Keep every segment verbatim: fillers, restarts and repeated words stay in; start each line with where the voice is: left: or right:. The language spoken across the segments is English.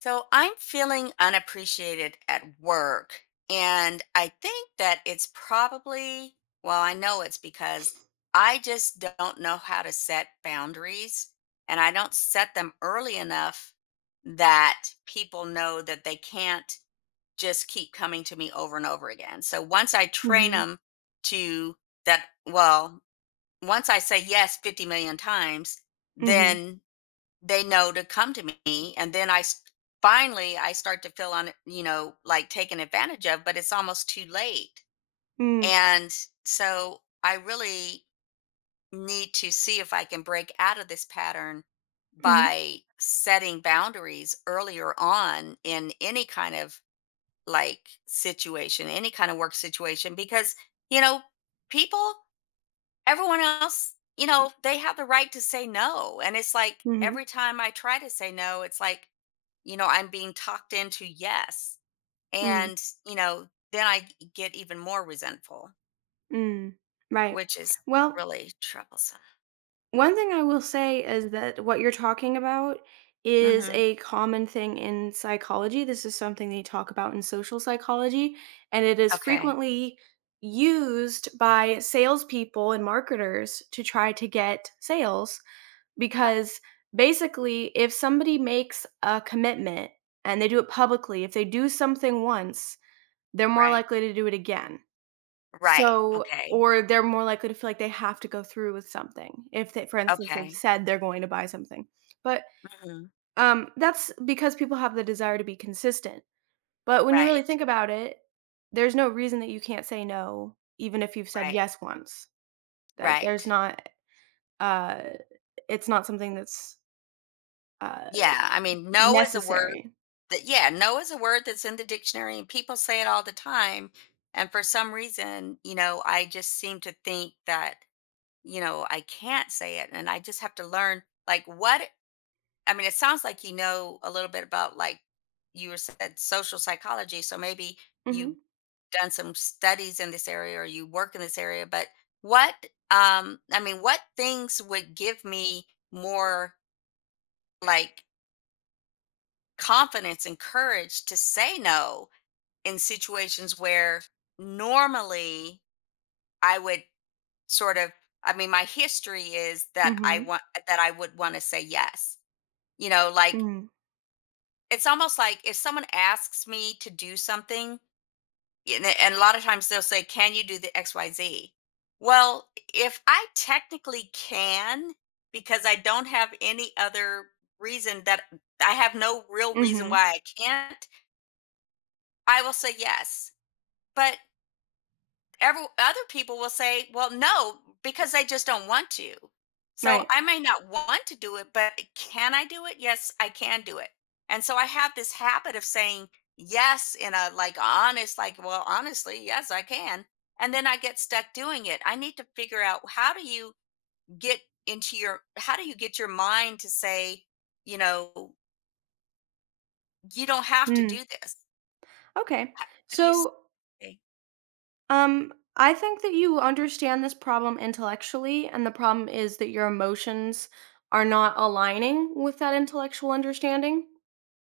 left: So I'm feeling unappreciated at work. And I think that it's probably, well, I know it's because I just don't know how to set boundaries and I don't set them early enough that people know that they can't just keep coming to me over and over again. So once I train
right: Mhm.
left: them to that, well, once I say yes 50 million times,
right: Mhm.
left: then they know to come to me, and then I s finally, I start to feel on you know, like, taken advantage of, but it's almost too late,
right: Mm.
left: and so I really need to see if I can break out of this pattern
right: Mhm.
left: by setting boundaries earlier on in any kind of, like, situation, any kind of work situation because, you know, people everyone else, you know, they have the right to say no. And it's like
right: Mhm.
left: every time I try to say no, it's like, you know, I'm being talked into yes.
right: Mm.
left: And, you know, then I g- get even more resentful,
right: Mm. Right.
left: which is
right: Well,
left: really troublesome.
right: One thing I will say is that what you're talking about is
left: Hmm.
right: a common thing in psychology. This is something they talk about in social psychology, and it is
left: Okay.
right: frequently used by salespeople and marketers to try to get sales
left: Uh,
right: because basically, if somebody makes a commitment and they do it publicly, if they do something once, they're more
left: right.
right: likely to do it again.
left: Right.
right: So
left: Okay.
right: or they're more likely to feel like they have to go through with something if they for instance, they've
left: Okay.
right: said they're going to buy something. But,
left: Hmm.
right: um, that's because people have the desire to be consistent. But when you really
left: Right.
right: think about it, there's no reason that you can't say no even if you've said
left: Right.
right: yes once. That
left: Right.
right: there's not, uh it's not something that's, uh
left: Yeah, I mean, no is a word
right: necessary.
left: that, yeah, no is a word that's in the dictionary and people say it all the time. And for some reason, you know, I just seem to think that, you know, I can't say it and I just have to learn like what I mean, it sounds like you know a little bit about like you were said social psychology, so maybe
right: Mhm.
left: you've done some studies in this area or you work in this area, but what um I mean, what things would give me more like confidence and courage to say no in situations where normally I would sort of I mean my history is that I
right: Mhm.
left: want that I would want to say yes. You know, like
right: Mm.
left: it's almost like if someone asks me to do something and, and a lot of times they'll say can you do the X Y Z?" Well, if I technically can because I don't have any other reason that I have no real reason
right: Mhm.
left: why I can't, I will say yes. But every other people will say, "Well, no," because they just don't want to. So
right: Right.
left: I may not want to do it, but can I do it? Yes, I can do it. And so I have this habit of saying yes in a like honest, like, well, honestly, yes, I can. And then I get stuck doing it. I need to figure out how do you get into your, how do you get your mind to say, you know, you don't have to
right: Mm.
left: do this?
right: Okay.
left: How how do you
right: So
left: say?
right: Um, I think that you understand this problem intellectually, and the problem is that your emotions are not aligning with that intellectual understanding.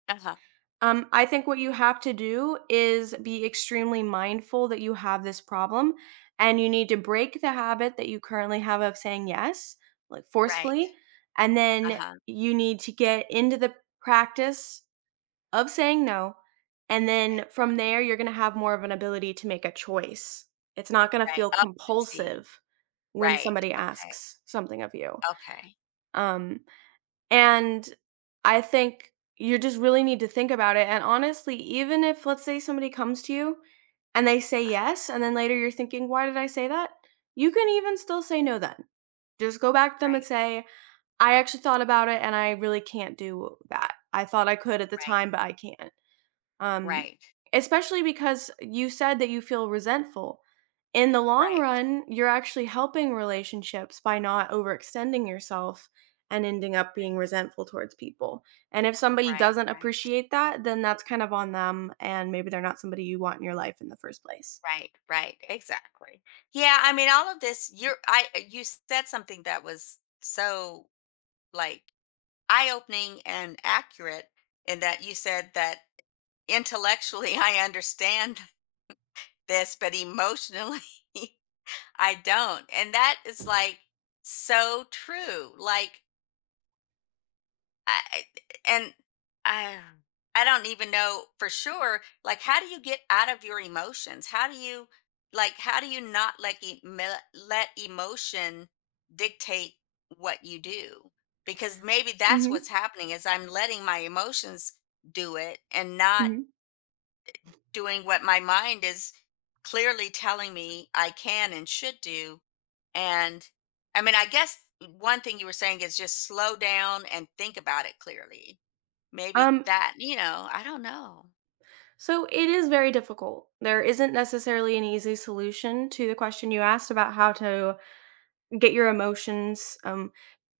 left: Uh huh.
right: Um, I think what you have to do is be extremely mindful that you have this problem, and you need to break the habit that you currently have of saying yes, like
left: Right.
right: forcefully, and
left: Uh
right: then
left: huh.
right: you need to get into the practice of saying no. And
left: Right.
right: then from there, you're going to have more of an ability to make a choice. It's not going to
left: Right.
right: feel
left: Oh, I see.
right: compulsive when
left: Right.
right: somebody
left: Okay.
right: asks something of you.
left: Okay.
right: Um, and I think you just really need to think about it. And honestly, even if, let's say, somebody comes to you and they say yes, and then later you're thinking, why did I say that? You can even still say no then. Just go back to them and
left: Right.
right: say, I actually thought about it and I really can't do that. I thought I could at the
left: Right.
right: time, but I can't. Um,
left: Right.
right: especially because you said that you feel resentful. In the long
left: Right.
right: run, you're actually helping relationships by not overextending yourself and ending up being
left: Right.
right: resentful towards people. And if somebody
left: Right.
right: doesn't
left: Right.
right: appreciate that, then that's kind of on them and maybe they're not somebody you want in your life in the first place.
left: Right. Right. Exactly. Yeah. I mean, all of this. You're. I. uh, You said something that was so like eye-opening and accurate in that you said that intellectually I understand this, but emotionally I don't, and that is like so true. Like I and I I don't even know for sure. Like, how do you get out of your emotions? How do you like? How do you not like e- me- let emotion dictate what you do? Because maybe that's
right: Mhm.
left: what's happening is I'm letting my emotions do it and not
right: Mhm.
left: doing what my mind is clearly telling me I can and should do. And I mean, I guess one thing you were saying is just slow down and think about it clearly. Maybe
right: Um
left: that you know, I don't know.
right: so it is very difficult. There isn't necessarily an easy solution to the question you asked about how to get your emotions um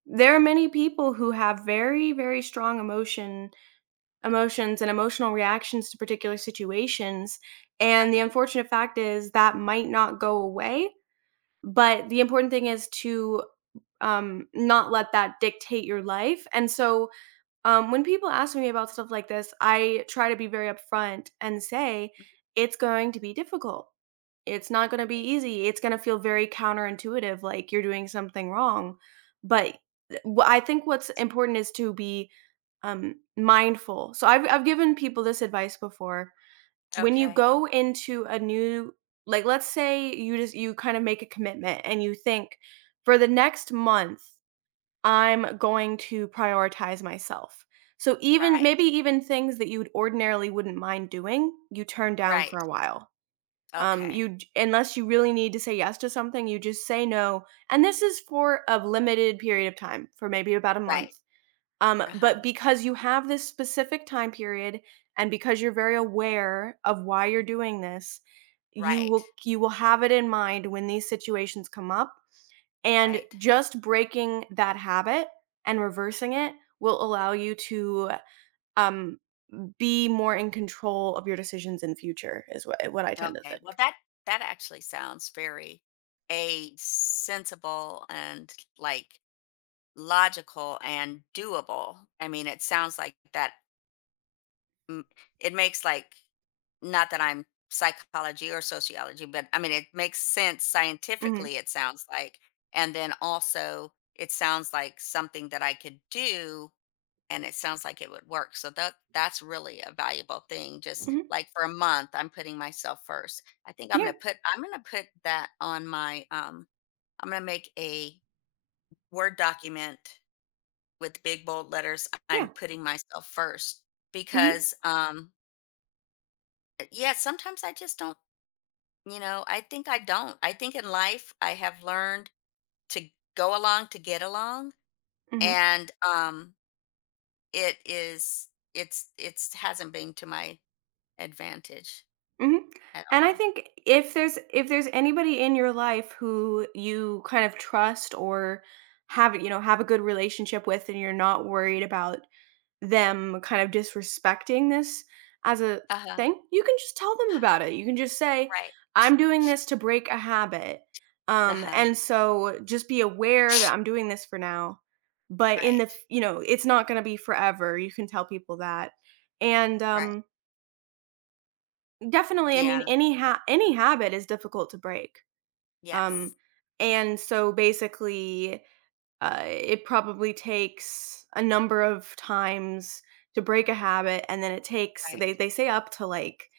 right: there are many people who have very, very strong emotion emotions and emotional reactions to particular situations, and the
left: Right.
right: unfortunate fact is that might not go away, but the important thing is to, um, not let that dictate your life, and so, um, when people ask me about stuff like this, I try to be very upfront and say, "It's going to be difficult." It's not gonna be
left: Right.
right: easy. It's gonna feel very counterintuitive, like you're doing something wrong, but th wha I think what's important is to be, um, mindful. So I've I've given people this advice before. When you
left: Okay.
right: go into a new like, let's say you just you kind of make a commitment and you think, "For the next month, I'm going to prioritize myself." So even
left: Right.
right: maybe even things that you'd ordinarily wouldn't mind doing, you turn down for
left: Right.
right: a while. Um, you
left: Okay.
right: j unless you really need to say yes to something, you just say no, and this is for a limited period of time, for maybe about a
left: Right.
right: month. Um, but
left: Uh-huh.
right: because you have this specific time period and because you're very aware of why you're doing this, you will
left: Right.
right: you will have it in mind when these situations come up, and
left: Right.
right: just breaking that habit and reversing it will allow you to, um, be more in control of your decisions in future is what what I tend to
left: Okay. Well,
right: think.
left: that that actually sounds very a sensible and like logical and doable. I mean, it sounds like that m- it makes like not that I'm psychology or sociology, but I mean it makes sense
right: Mhm.
left: scientifically it sounds like. And then also it sounds like something that I could do and it sounds like it would work. So that that's really a valuable thing. Just
right: Mhm.
left: like for a month, I'm putting myself first. I think I'm
right: Yeah,
left: gonna put I'm gonna put that on my, um I'm gonna make a Word document with big bold letters.
right: yeah.
left: I'm putting myself first
right: Mhm,
left: because um Uh, yeah, sometimes I just don't, you know, I think I don't. I think in life I have learned to go along to get along
right: mhm,
left: and um it is it's it's hasn't been to my advantage
right: mhm.
left: at
right: And I
left: all.
right: think if there's if there's anybody in your life who you kind of trust or have, you know, have a good relationship with and you're not worried about them kind of disrespecting this as a
left: Uh-huh.
right: thing, you can just tell them about it. You can just say,
left: Right.
right: "I'm doing this to break a habit." Um,
left: Uh-huh.
right: and so just be aware that I'm doing this for now, but in the,
left: Right.
right: f- you know, it's not going to be forever. You can tell people that. And
left: Right.
right: um definitely, I mean,
left: Yeah.
right: any ha any habit is difficult to break. Um,
left: Yes.
right: and so basically, uh, it probably takes a number of times to break a habit, and then it takes
left: Right.
right: they they say up to like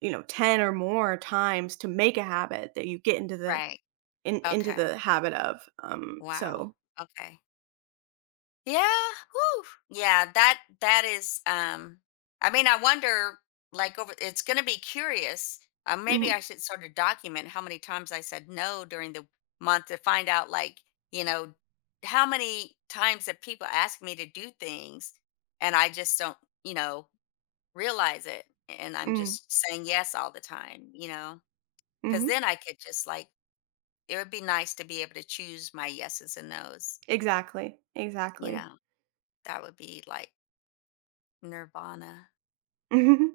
right: you know ten or more times to make a habit that you get into the
left: Right.
right: in into
left: Okay.
right: the habit of. Um,
left: Wow.
right: so
left: Okay. Yeah. Whew. Yeah, that that is um I mean, I wonder like over it's going to be curious. Uh,
right: mm-hmm,
left: maybe I should sort of document how many times I said no during the month to find out like, you know, how many times that people ask me to do things and I just don't, you know, realize it and I'm
right: mm-hmm,
left: just saying yes all the time, you know. Cuz
right: mm-hmm,
left: then I could just like it would be nice to be able to choose my yeses and nos,
right: exactly,
left: you
right: exactly.
left: know. That would be like Nirvana.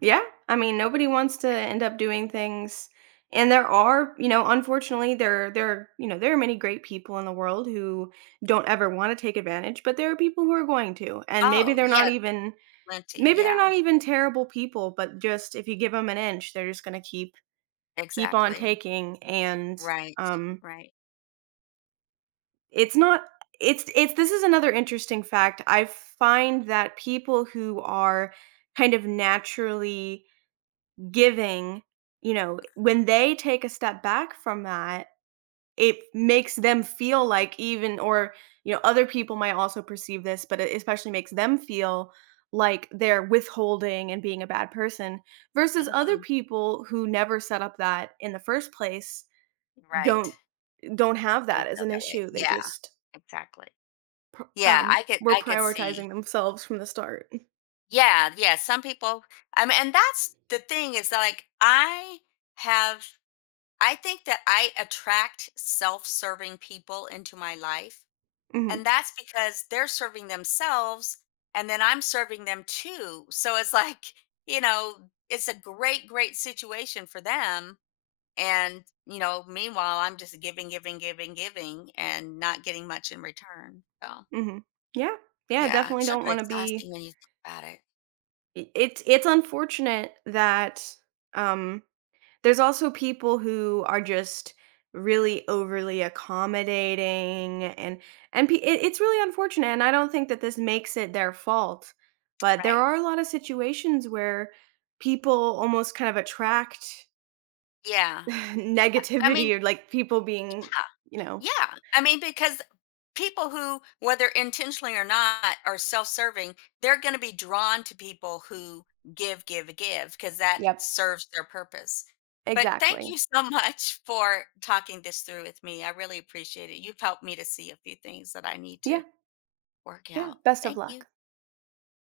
right: Yeah. I mean, nobody wants to end up doing things and there are, you know, unfortunately there there, you know, there are many great people in the world who don't ever want to take advantage, but there are people who are going to. And maybe
left: Oh,
right: they're not
left: yeah,
right: even
left: plenty,
right: maybe they're
left: yeah,
right: not even terrible people, but just if you give them an inch, they're just going to keep keep on
left: exactly.
right: taking and
left: Right,
right: um
left: right.
right: it's not it's it's this is another interesting fact. I find that people who are kind of naturally giving, you know, when they take a step back from that, it makes them feel like even or, you know, other people might also perceive this, but it especially makes them feel like they're withholding and being a bad person versus other
left: Mhm,
right: people who never set up that in the first place
left: right.
right: don't don't have that
left: Don't
right: as
left: feel
right: an
left: that way.
right: issue. They
left: Yeah,
right: just
left: exactly.
right: pr-
left: Yeah,
right: um
left: I could
right: were
left: I could see.
right: prioritizing themselves from the start.
left: Yeah, yeah, some people. I mean, and that's the thing is that, like, I have I think that I attract self-serving people into my life. And
right: Mhm.
left: that's because they're serving themselves and then I'm serving them too. So it's like, you know, it's a great, great situation for them. And, you know, meanwhile, I'm just giving, giving, giving, giving and not getting much in return. So,
right: Mhm. Yeah. Yeah,
left: yeah,
right: definitely
left: it's sort
right: don't
left: of
right: want to be
left: exhausting when you think about it.
right: I it's it's unfortunate that, um, there's also people who are just really overly accommodating and and p it it's really unfortunate, and I don't think that this makes it their fault, but there
left: Right.
right: are a lot of situations where people almost kind of attract
left: Yeah. I mean,
right: negativity or, like, people being, you know
left: yeah. I mean, because people who, whether intentionally or not, are self serving, they're going to be drawn to people who give, give, give, because that
right: Yep,
left: serves their purpose. But thank
right: exactly.
left: you so much for talking this through with me. I really appreciate it. You've helped me to see a few things that I need
right: Yeah,
left: to work
right: yeah,
left: out.
right: best of
left: Thank you.
right: luck.